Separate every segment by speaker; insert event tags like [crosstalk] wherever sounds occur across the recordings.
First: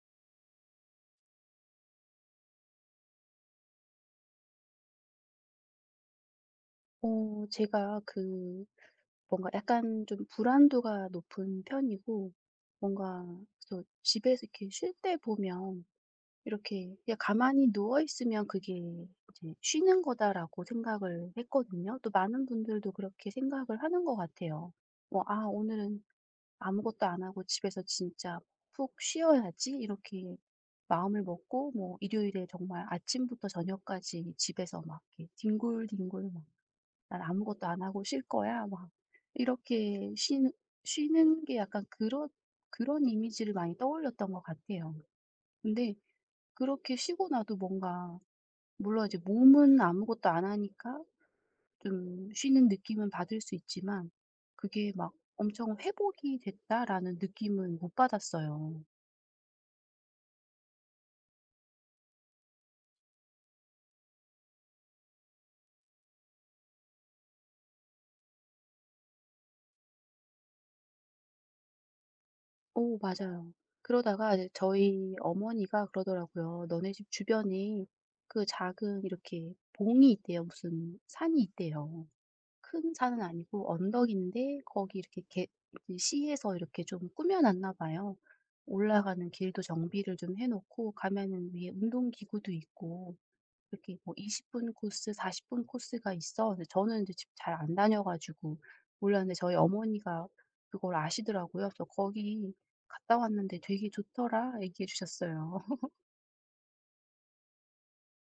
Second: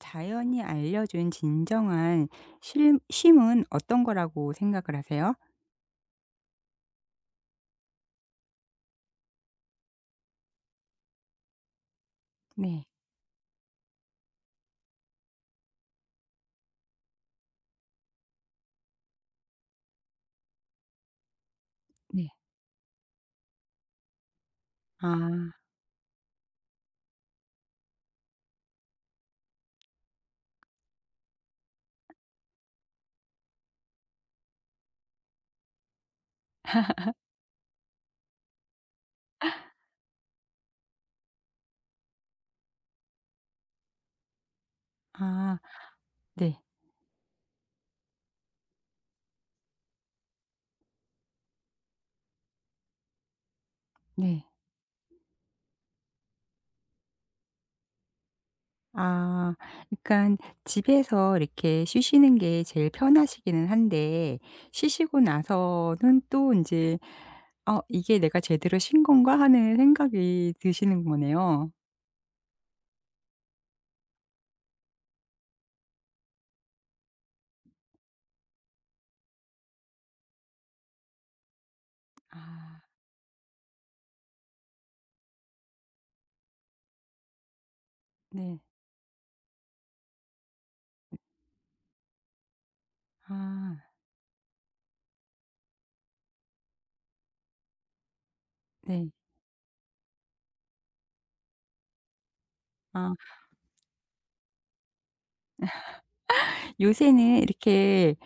Speaker 1: 자연이 알려준 진정한 쉼 쉼은 어떤 거라고 생각을 하세요?
Speaker 2: 제가 뭔가 약간 좀 불안도가 높은 편이고,
Speaker 1: 네.
Speaker 2: 뭔가 그래서 집에서 이렇게 쉴 때 보면 이렇게 그냥 가만히 누워 있으면 그게 이제 쉬는 거다라고 생각을 했거든요. 또
Speaker 1: 네.
Speaker 2: 많은 분들도 그렇게 생각을 하는 것 같아요.
Speaker 1: 아.
Speaker 2: 뭐 '아, 오늘은 아무것도 안 하고 집에서 진짜 푹 쉬어야지.' 이렇게 마음을 먹고 뭐 일요일에 정말 아침부터 저녁까지 집에서 막 이렇게 뒹굴뒹굴, 막 "난 아무것도 안 하고 쉴 거야." 막 이렇게 쉬는 게 약간 그런 이미지를 많이 떠올렸던 것 같아요.
Speaker 1: 아.
Speaker 2: 근데
Speaker 1: 네.
Speaker 2: 그렇게 쉬고 나도 뭔가, 물론 이제 몸은 아무것도 안 하니까 좀 쉬는 느낌은 받을 수 있지만
Speaker 1: 네.
Speaker 2: 그게 막 '엄청 회복이 됐다.'라는 느낌은 못 받았어요.
Speaker 1: 아. 그러니까 집에서 이렇게 쉬시는 게 제일 편하시기는 한데 쉬시고 나서는 또 이제 '어 이게 내가 제대로 쉰 건가?' 하는 생각이 드시는 거네요.
Speaker 2: 오, 맞아요. 그러다가 이제 저희 어머니가 그러더라고요. "너네 집 주변에 그 작은 이렇게 봉이 있대요. 무슨 산이 있대요."
Speaker 1: 아.
Speaker 2: 큰 산은 아니고 언덕인데, 거기 이렇게 개 이제 시에서 이렇게 좀 꾸며 놨나 봐요.
Speaker 1: 네.
Speaker 2: 올라가는 길도 정비를 좀 해 놓고, 가면은 위에 운동기구도 있고
Speaker 1: 아.
Speaker 2: 이렇게 뭐 20분 코스, 40분 코스가 있어. 근데 저는 이제 집 잘 안 다녀 가지고
Speaker 1: 네.
Speaker 2: 몰랐는데 저희 어머니가 그걸 아시더라고요. 그래서 "거기
Speaker 1: 아.
Speaker 2: 갔다 왔는데 되게 좋더라." 얘기해 주셨어요. [laughs]
Speaker 1: 요새는 이렇게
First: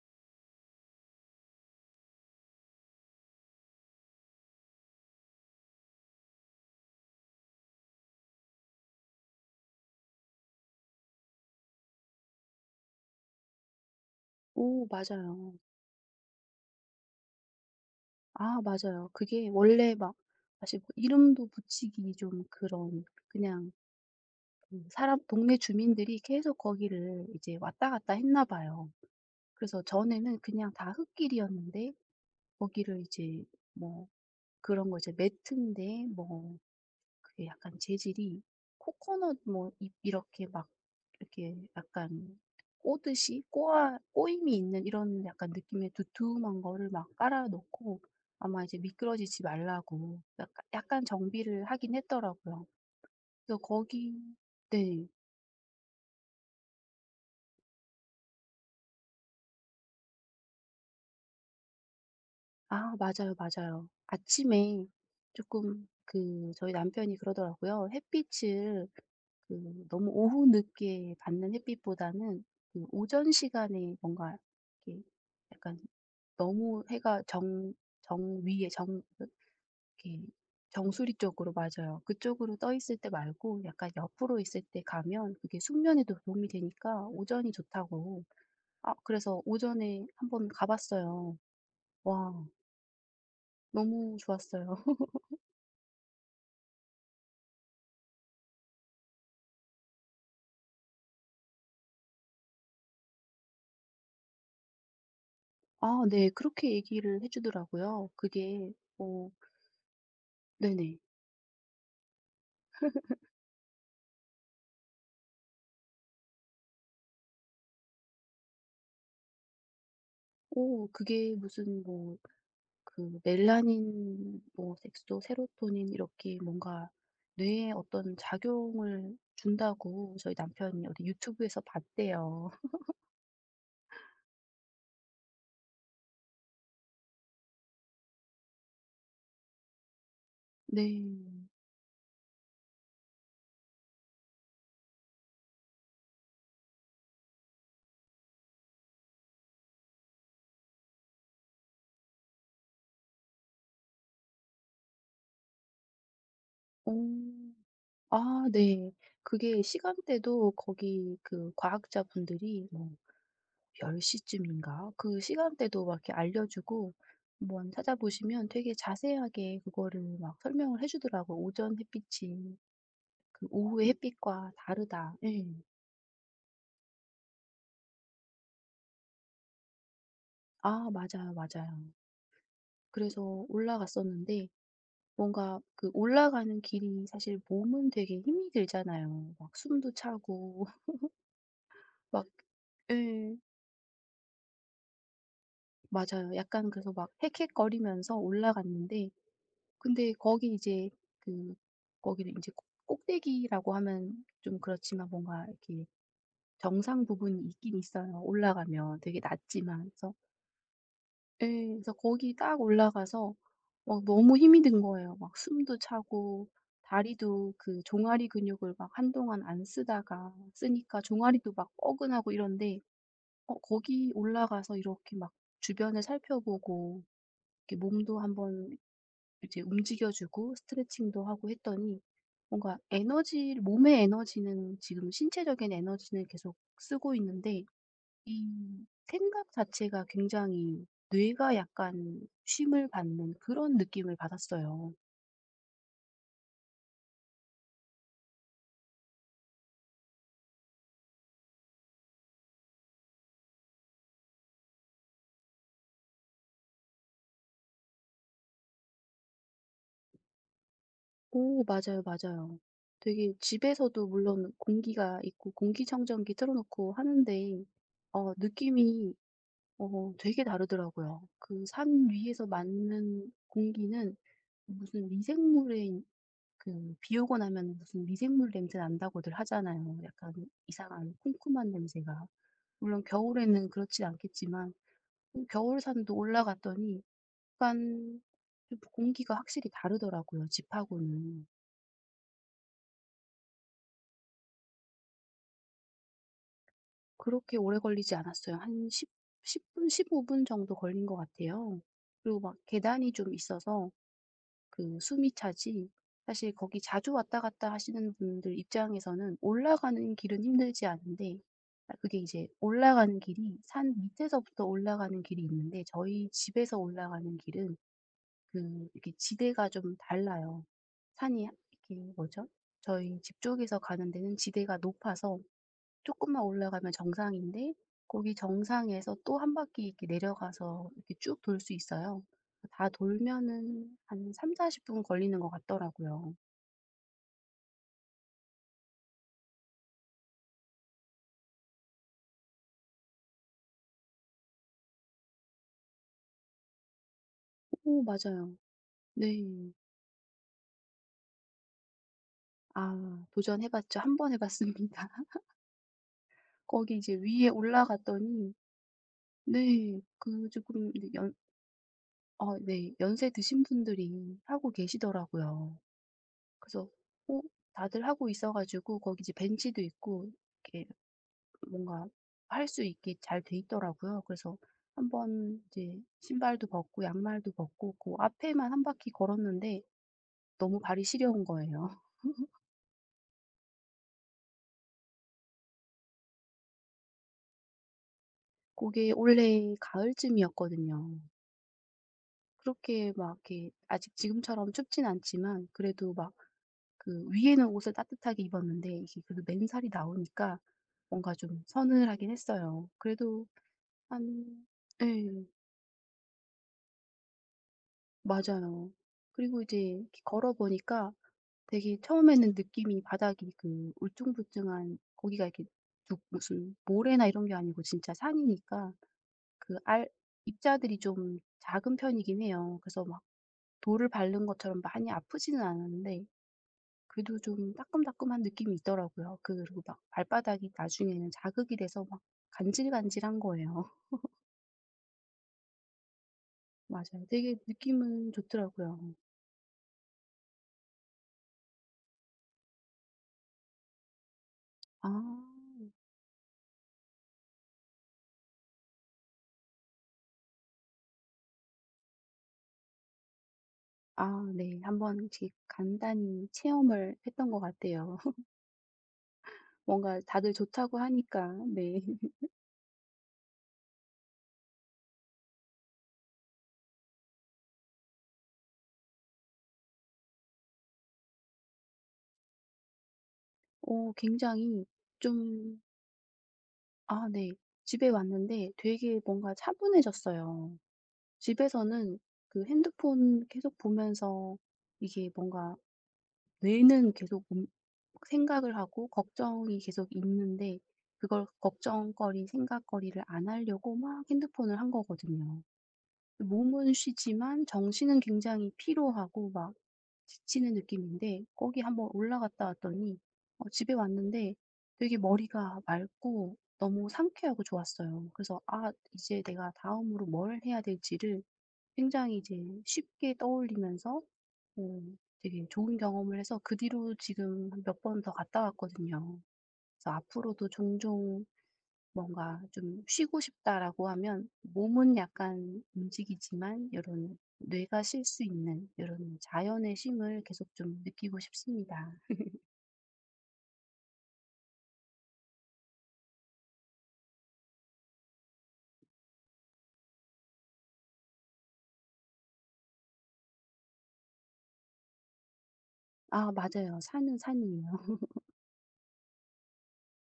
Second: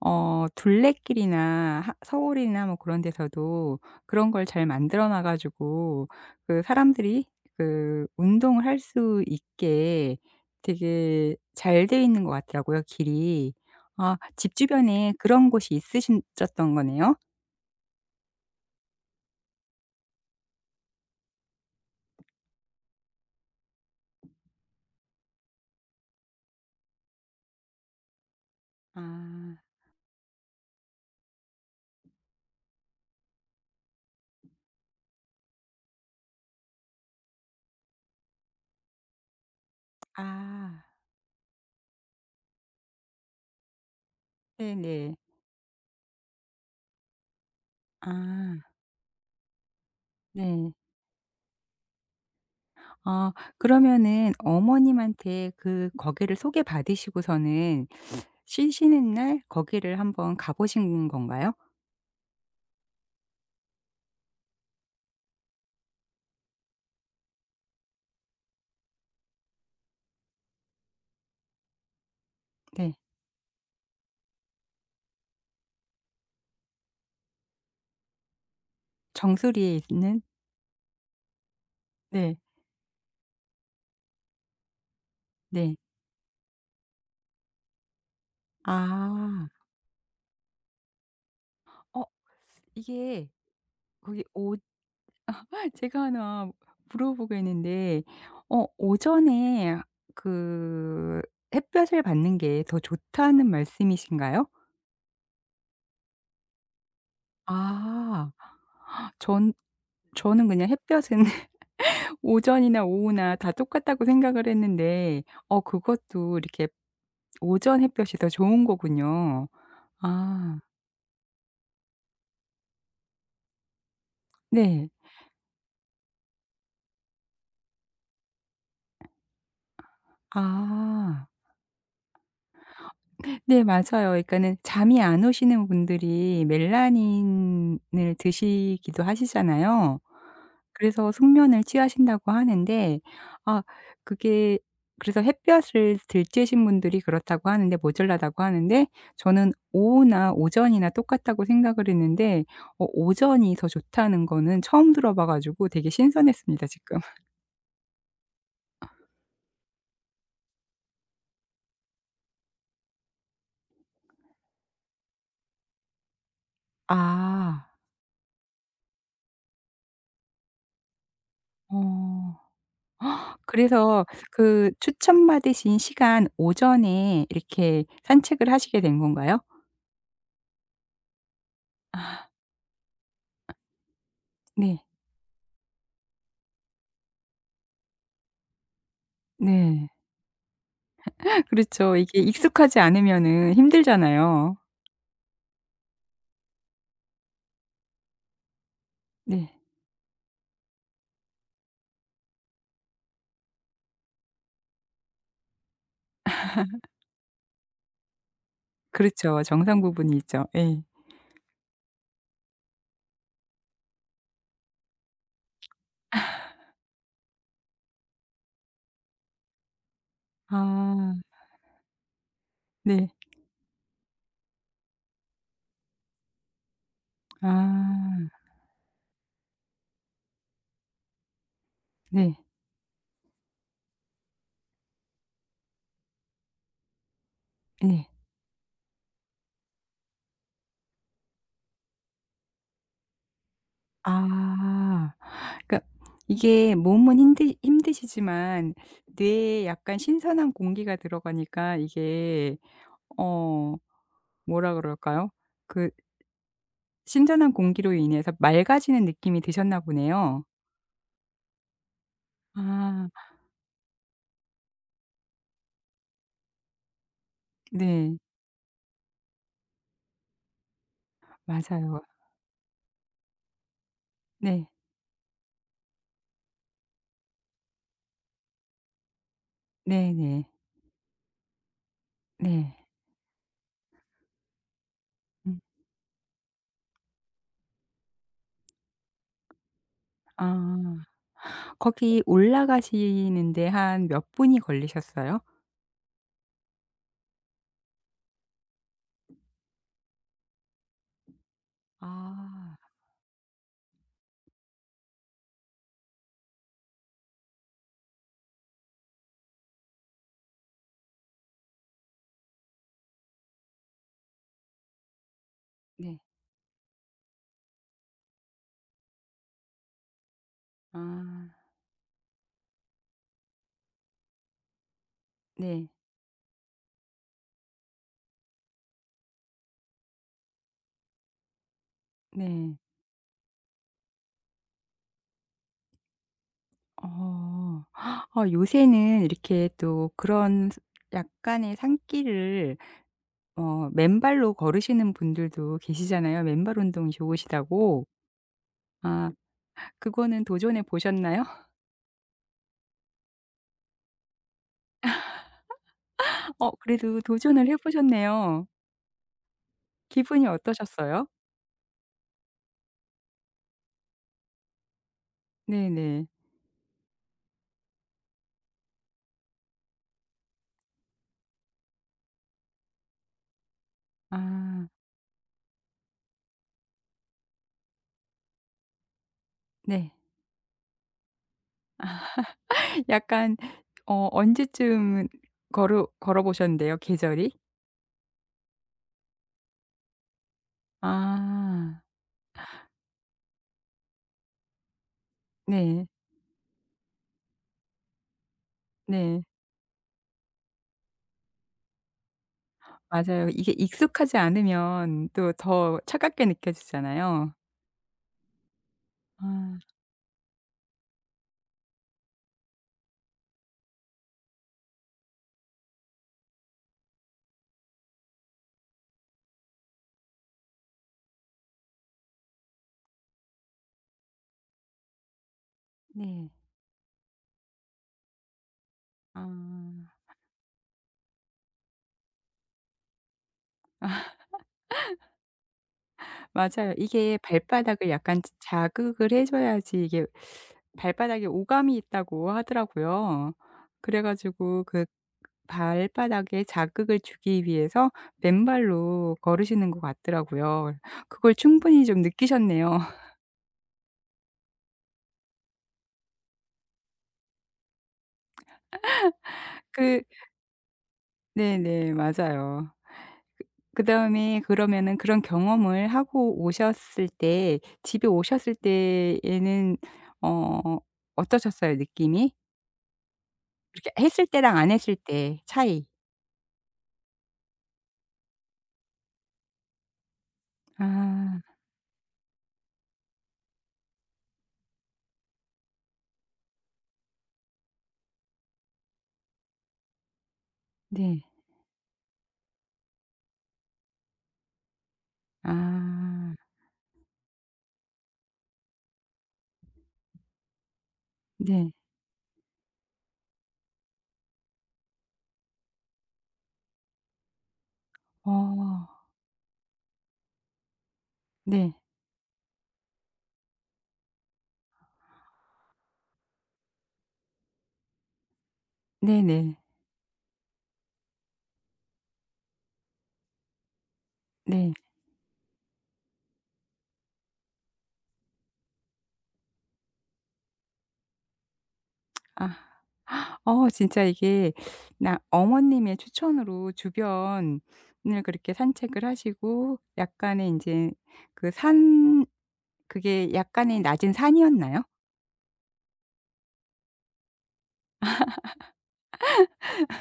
Speaker 1: 어 둘레길이나 하 서울이나 뭐 그런 데서도 그런 걸 잘 만들어 놔 가지고 그 사람들이 그 운동을 할 수 있게 되게 잘 돼 있는 것 같더라고요 길이. 아 집
Speaker 2: 오,
Speaker 1: 주변에 그런
Speaker 2: 맞아요.
Speaker 1: 곳이 있으 셨던 거네요?
Speaker 2: 아, 맞아요. 그게 원래 막, 사실 뭐 이름도 붙이기 좀 그런, 그냥 사람 동네 주민들이 계속 거기를 이제 왔다 갔다 했나 봐요.
Speaker 1: 아.
Speaker 2: 그래서 전에는 그냥 다 흙길이었는데 거기를 이제, 뭐 그런 거 이제 매트인데, 뭐 그게 약간 재질이 코코넛 뭐 잎 이렇게 막
Speaker 1: 아.
Speaker 2: 이렇게 약간 꼬듯이 꼬아 꼬임이 있는
Speaker 1: 네네.
Speaker 2: 이런 약간 느낌의 두툼한 거를 막 깔아 놓고,
Speaker 1: 아.
Speaker 2: 아마 이제 미끄러지지 말라고 약간,
Speaker 1: 네.
Speaker 2: 약간 정비를 하긴 했더라고요.
Speaker 1: 아
Speaker 2: 그래서 거기,
Speaker 1: 그러면은
Speaker 2: 네.
Speaker 1: 어머님한테 그 거기를 소개받으시고서는 쉬시는 날 거기를 한번 가 보신 건가요?
Speaker 2: 아 맞아요, 맞아요. 아침에 조금, 그 저희 남편이 그러더라고요. 햇빛을, 그 너무 오후 늦게 받는 햇빛보다는 그
Speaker 1: 네.
Speaker 2: 오전 시간에 뭔가 이렇게 약간 너무 해가 정 정 위에 정
Speaker 1: 정수리에 있는
Speaker 2: 이렇게 정수리 쪽으로, 맞아요.
Speaker 1: 네.
Speaker 2: 그쪽으로 떠 있을 때 말고 약간 옆으로 있을 때 가면 그게
Speaker 1: 네.
Speaker 2: 숙면에도 도움이 되니까 오전이 좋다고. 아, 그래서
Speaker 1: 아.
Speaker 2: 오전에 한번 가 봤어요.
Speaker 1: 어
Speaker 2: 와,
Speaker 1: 이게
Speaker 2: 너무
Speaker 1: 거기 오
Speaker 2: 좋았어요. [laughs]
Speaker 1: [laughs] 제가 하나 물어보겠는데 어 오전에 그 햇볕을 받는 게 더 좋다는 말씀이신가요?
Speaker 2: 아, 네. 그렇게 얘기를 해 주더라고요.
Speaker 1: 아.
Speaker 2: 그게, 어
Speaker 1: 전 저는 그냥
Speaker 2: 네네.
Speaker 1: 햇볕은 오전이나 오후나 다 똑같다고 생각을 했는데 어 그것도 이렇게 오전 햇볕이 더 좋은 거군요. 아
Speaker 2: 오, 그게 무슨 뭐 그 멜라닌 뭐
Speaker 1: 네.
Speaker 2: 색소, 세로토닌 이렇게 뭔가 뇌에 어떤 작용을 준다고 저희
Speaker 1: 아
Speaker 2: 남편이 어디 유튜브에서 봤대요. [laughs]
Speaker 1: 네 맞아요. 그러니까는 잠이 안 오시는 분들이 멜라닌을 드시기도 하시잖아요. 그래서
Speaker 2: 네.
Speaker 1: 숙면을 취하신다고 하는데 아 그게 그래서 햇볕을 들쬐신 분들이 그렇다고 하는데 모자라다고 하는데 저는 오후나 오전이나 똑같다고 생각을 했는데 어 오전이 더 좋다는 거는 처음 들어봐 가지고 되게 신선했습니다
Speaker 2: 오,
Speaker 1: 지금. [laughs]
Speaker 2: 아 네. 그게 시간대도 거기 그 과학자분들이 뭐 10 시쯤인가 그 시간대도 막 이렇게 알려주고,
Speaker 1: 아.
Speaker 2: 한번 찾아보시면 되게 자세하게 그거를 막 설명을 해 주더라고요. "오전
Speaker 1: 어.
Speaker 2: 햇빛이
Speaker 1: 헉,
Speaker 2: 그 오후의
Speaker 1: 그래서
Speaker 2: 햇빛과
Speaker 1: 그
Speaker 2: 다르다." 예.
Speaker 1: 추천받으신 시간 오전에 이렇게 산책을 하시게 된 건가요?
Speaker 2: 아 맞아요, 맞아요. 그래서 올라갔었는데
Speaker 1: 네.
Speaker 2: 뭔가, 그 올라가는 길이 사실 몸은 되게 힘이 들잖아요. 막
Speaker 1: 네.
Speaker 2: 숨도 차고 [laughs]
Speaker 1: [laughs] 그렇죠. 이게
Speaker 2: 막,
Speaker 1: 익숙하지
Speaker 2: 예.
Speaker 1: 않으면은 힘들잖아요.
Speaker 2: 맞아요. 약간 그래서 막 헥헥거리면서 올라갔는데,
Speaker 1: 네.
Speaker 2: 근데 거기 이제 그 거기를 이제 꼭 꼭대기라고 하면 좀 그렇지만 뭔가 이렇게 정상 부분이 있긴 있어요, 올라가면. 되게
Speaker 1: 그렇죠. 정상
Speaker 2: 낮지만. 그래서,
Speaker 1: 부분이 있죠. 예.
Speaker 2: 예. 그래서 거기 딱 올라가서 막 너무 힘이 든 거예요. 막 숨도 차고, 다리도 그 종아리 근육을 막 한동안 안 쓰다가 쓰니까
Speaker 1: 아
Speaker 2: 종아리도 막 뻐근하고 이런데,
Speaker 1: 네.
Speaker 2: 거기 올라가서 이렇게 막 주변을 살펴보고,
Speaker 1: 아
Speaker 2: 이렇게 몸도 한번 이제 움직여 주고 스트레칭도 하고 했더니
Speaker 1: 네.
Speaker 2: 뭔가 에너지, 몸의 에너지는 지금 신체적인 에너지는 계속 쓰고 있는데
Speaker 1: 예.
Speaker 2: 이 생각 자체가, 굉장히 뇌가 약간 쉼을 받는 그런 느낌을 받았어요.
Speaker 1: 아. 그러니까 이게 몸은 힘드시지만 뇌에 약간 신선한 공기가 들어가니까 이게 어 뭐라 그럴까요? 그 신선한 공기로 인해서 맑아지는 느낌이 드셨나 보네요.
Speaker 2: 오 맞아요, 맞아요.
Speaker 1: 아
Speaker 2: 되게 집에서도 물론 공기가 있고 공기청정기 틀어 놓고 하는데
Speaker 1: 네.
Speaker 2: 느낌이 되게 다르더라고요. 그
Speaker 1: 맞아요.
Speaker 2: 산 위에서 맞는 공기는
Speaker 1: 네.
Speaker 2: 무슨 미생물의, 그 비 오고 나면 무슨 미생물 냄새 난다고들 하잖아요.
Speaker 1: 네네.
Speaker 2: 약간
Speaker 1: 네.
Speaker 2: 이상한 쿰쿰한 냄새가.
Speaker 1: 네.
Speaker 2: 물론 겨울에는 그렇지 않겠지만,
Speaker 1: 음.
Speaker 2: 겨울산도 올라갔더니 약간 좀 공기가 확실히 다르더라고요,
Speaker 1: 아.
Speaker 2: 집하고는.
Speaker 1: 거기 올라가시는데 한 몇 분이 걸리셨어요?
Speaker 2: 그렇게 오래 걸리지 않았어요. 한 10 분, 15분 정도 걸린 것 같아요. 그리고 막
Speaker 1: 아
Speaker 2: 계단이 좀 있어서 그 숨이 차지, 사실 거기 자주 왔다 갔다 하시는 분들 입장에서는 올라가는 길은 힘들지 않은데, 아 그게 이제 올라가는 길이 산 밑에서부터 올라가는 길이 있는데
Speaker 1: 네.
Speaker 2: 저희 집에서 올라가는 길은 그 이렇게 지대가 좀 달라요.
Speaker 1: 아
Speaker 2: 산이 이렇게 뭐죠? 저희 집 쪽에서 가는 데는 지대가 높아서
Speaker 1: 네.
Speaker 2: 조금만 올라가면 정상인데, 거기 정상에서 또 한 바퀴 이렇게 내려가서 이렇게 쭉 돌 수 있어요.
Speaker 1: 네.
Speaker 2: 다 돌면은 한 30-40분 걸리는 것 같더라고요.
Speaker 1: 어. 어 요새는 이렇게 또 그런 스 약간의 산길을 어 맨발로 걸으시는 분들도 계시잖아요, 맨발 운동이
Speaker 2: 오,
Speaker 1: 좋으시다고.
Speaker 2: 맞아요.
Speaker 1: 아
Speaker 2: 네.
Speaker 1: 그거는 도전해 보셨나요?
Speaker 2: 아, 도전해 봤죠. 한 번 해 봤습니다. [laughs]
Speaker 1: [laughs] 어
Speaker 2: 거기 이제
Speaker 1: 그래도
Speaker 2: 위에
Speaker 1: 도전을 해
Speaker 2: 올라갔더니,
Speaker 1: 보셨네요.
Speaker 2: 네
Speaker 1: 기분이
Speaker 2: 그 조금 이제
Speaker 1: 어떠셨어요?
Speaker 2: 연 네. 연세 드신 분들이 하고 계시더라고요.
Speaker 1: 네네.
Speaker 2: 그래서 어 다들 하고 있어 가지고 거기 이제 벤치도 있고 이렇게 뭔가 할 수 있게 잘 돼 있더라고요. 그래서
Speaker 1: 아
Speaker 2: 한번 이제 신발도 벗고 양말도 벗고 그 앞에만 한 바퀴 걸었는데
Speaker 1: 네.
Speaker 2: 너무 발이 시려운 거예요. [laughs]
Speaker 1: 약간 어 언제쯤 걸어 보셨는데요, 계절이?
Speaker 2: 그게 올해 가을쯤이었거든요.
Speaker 1: 아.
Speaker 2: 그렇게 막 이렇게 아직 지금처럼 춥진 않지만
Speaker 1: 네.
Speaker 2: 그래도 막 그 위에는 옷을 따뜻하게 입었는데 이게 그래도
Speaker 1: 네.
Speaker 2: 맨살이 나오니까 뭔가 좀 서늘하긴 했어요.
Speaker 1: 맞아요.
Speaker 2: 그래도
Speaker 1: 이게 익숙하지
Speaker 2: 한,
Speaker 1: 않으면
Speaker 2: 예.
Speaker 1: 또 더 차갑게 느껴지잖아요.
Speaker 2: 맞아요. 그리고 이제
Speaker 1: 아
Speaker 2: 이렇게 걸어 보니까 되게 처음에는 느낌이 바닥이 그 울퉁불퉁한 거기가 이렇게, 두 무슨 모래나 이런 게 아니고 진짜 산이니까 그 알, 입자들이 좀 작은 편이긴 해요. 그래서 막 돌을 밟는 것처럼 많이 아프지는 않았는데
Speaker 1: 네.
Speaker 2: 그래도 좀 따끔따끔한 느낌이 있더라고요.
Speaker 1: 아.
Speaker 2: 그 그리고 막 발바닥이 나중에는 자극이 돼서 막 간질간질한 거예요. [laughs]
Speaker 1: 맞아요.
Speaker 2: 맞아요.
Speaker 1: 이게
Speaker 2: 되게
Speaker 1: 발바닥을
Speaker 2: 느낌은
Speaker 1: 약간 자
Speaker 2: 좋더라고요.
Speaker 1: 자극을 해 줘야지 이게 발바닥에 오감이 있다고 하더라고요. 그래 가지고 그
Speaker 2: 아.
Speaker 1: 발바닥에 자극을 주기 위해서 맨발로 걸으시는 것 같더라고요. 그걸 충분히 좀 느끼셨네요. [laughs]
Speaker 2: 아 네. 한 번씩 간단히 체험을 했던 것 같아요. [laughs] 뭔가
Speaker 1: 그
Speaker 2: 다들 좋다고 하니까, 네.
Speaker 1: 네네.
Speaker 2: [laughs]
Speaker 1: 맞아요. 그다음에 그러면은 그런 경험을 하고 오셨을 때 집에 오셨을 때에는 어 어떠셨어요 느낌이? 이렇게
Speaker 2: 오,
Speaker 1: 했을 때랑
Speaker 2: 굉장히
Speaker 1: 안 했을 때
Speaker 2: 좀,
Speaker 1: 차이.
Speaker 2: 아 네. 집에 왔는데 되게 뭔가 차분해졌어요.
Speaker 1: 아.
Speaker 2: 집에서는 그 핸드폰 계속 보면서 이게 뭔가 뇌는 계속 생각을 하고 걱정이 계속 있는데,
Speaker 1: 네.
Speaker 2: 그걸 걱정거리, 생각거리를 안 하려고 막 핸드폰을 한 거거든요.
Speaker 1: 아.
Speaker 2: 몸은 쉬지만 정신은 굉장히 피로하고 막 지치는 느낌인데 거기
Speaker 1: 네.
Speaker 2: 한번 올라갔다 왔더니 집에 왔는데 되게 머리가 맑고 너무 상쾌하고 좋았어요. 그래서 '아
Speaker 1: 어.
Speaker 2: 이제 내가 다음으로 뭘 해야 될지를'
Speaker 1: 네.
Speaker 2: 굉장히 이제 쉽게 떠올리면서, 어 되게 좋은 경험을 해서 그 뒤로 지금 몇 번 더 갔다 왔거든요.
Speaker 1: 네네.
Speaker 2: 그래서 앞으로도 종종 뭔가 좀 '쉬고 싶다.'라고 하면
Speaker 1: 네.
Speaker 2: 몸은 약간 움직이지만, 이런 뇌가 쉴 수 있는 이런 자연의 쉼을 계속 좀 느끼고 싶습니다.
Speaker 1: 아. 어 진짜 이게 나 어머님의 추천으로 주변을 그렇게 산책을 하시고 약간의 인제 그 산 그게 약간의 낮은 산이었나요?
Speaker 2: 아 맞아요. 산은 산이에요. [laughs]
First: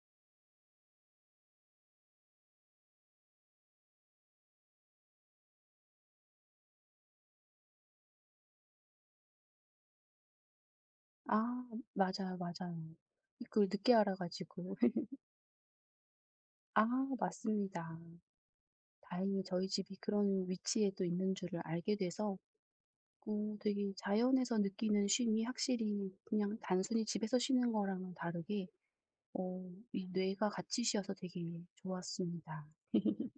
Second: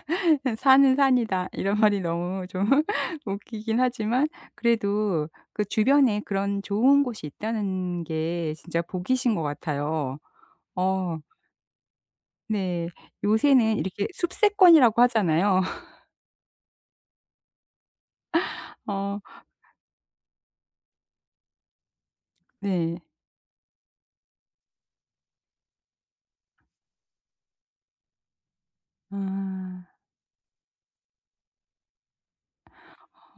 Speaker 1: [laughs] "산은 산이다." 이런 말이 너무 좀 [laughs] 웃기긴 하지만 그래도 그 주변에 그런 좋은 곳이 있다는 게 진짜 복이신 것 같아요. 어
Speaker 2: 아 맞아요, 맞아요.
Speaker 1: 네.
Speaker 2: 그걸
Speaker 1: 요새는
Speaker 2: 늦게
Speaker 1: 이렇게
Speaker 2: 알아 가지고.
Speaker 1: 숲세권이라고
Speaker 2: [laughs]
Speaker 1: 하잖아요. [laughs]
Speaker 2: 아, 맞습니다.
Speaker 1: 어
Speaker 2: 다행히 저희 집이 그런 위치에 또 있는 줄을 알게 돼서
Speaker 1: 네.
Speaker 2: 되게 자연에서 느끼는 쉼이 확실히 그냥 단순히 집에서 쉬는 거랑은 다르게,
Speaker 1: 아.
Speaker 2: 이 뇌가 같이 쉬어서 되게 좋았습니다.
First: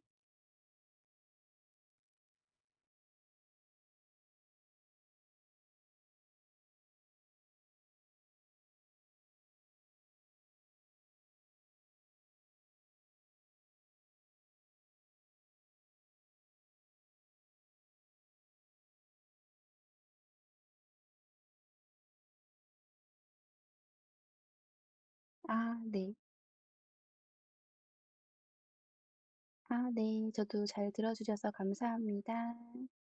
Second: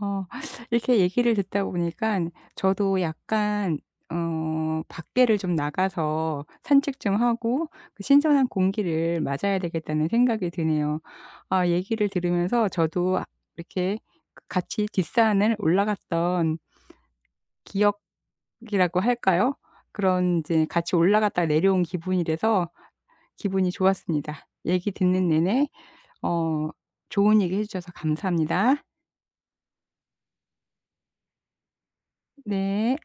Speaker 1: 어 [laughs] 이렇게 얘기를 듣다 보니까 저도 약간 어 밖에를 좀 나가서 산책 좀 하고 그 신선한 공기를 맞아야 되겠다는 생각이 드네요. 아 얘기를 들으면서 저도 아 이렇게 그 같이 뒷산을 올라갔던 기억이라고 할까요? 그런 이제 같이 올라갔다 내려온 기분이 라서 기분이 좋았습니다. 얘기 듣는 내내
Speaker 2: 아 네.
Speaker 1: 어 좋은 얘기 해 주셔서 감사합니다.
Speaker 2: 아 네. 저도 잘 들어 주셔서 감사합니다.
Speaker 1: 네.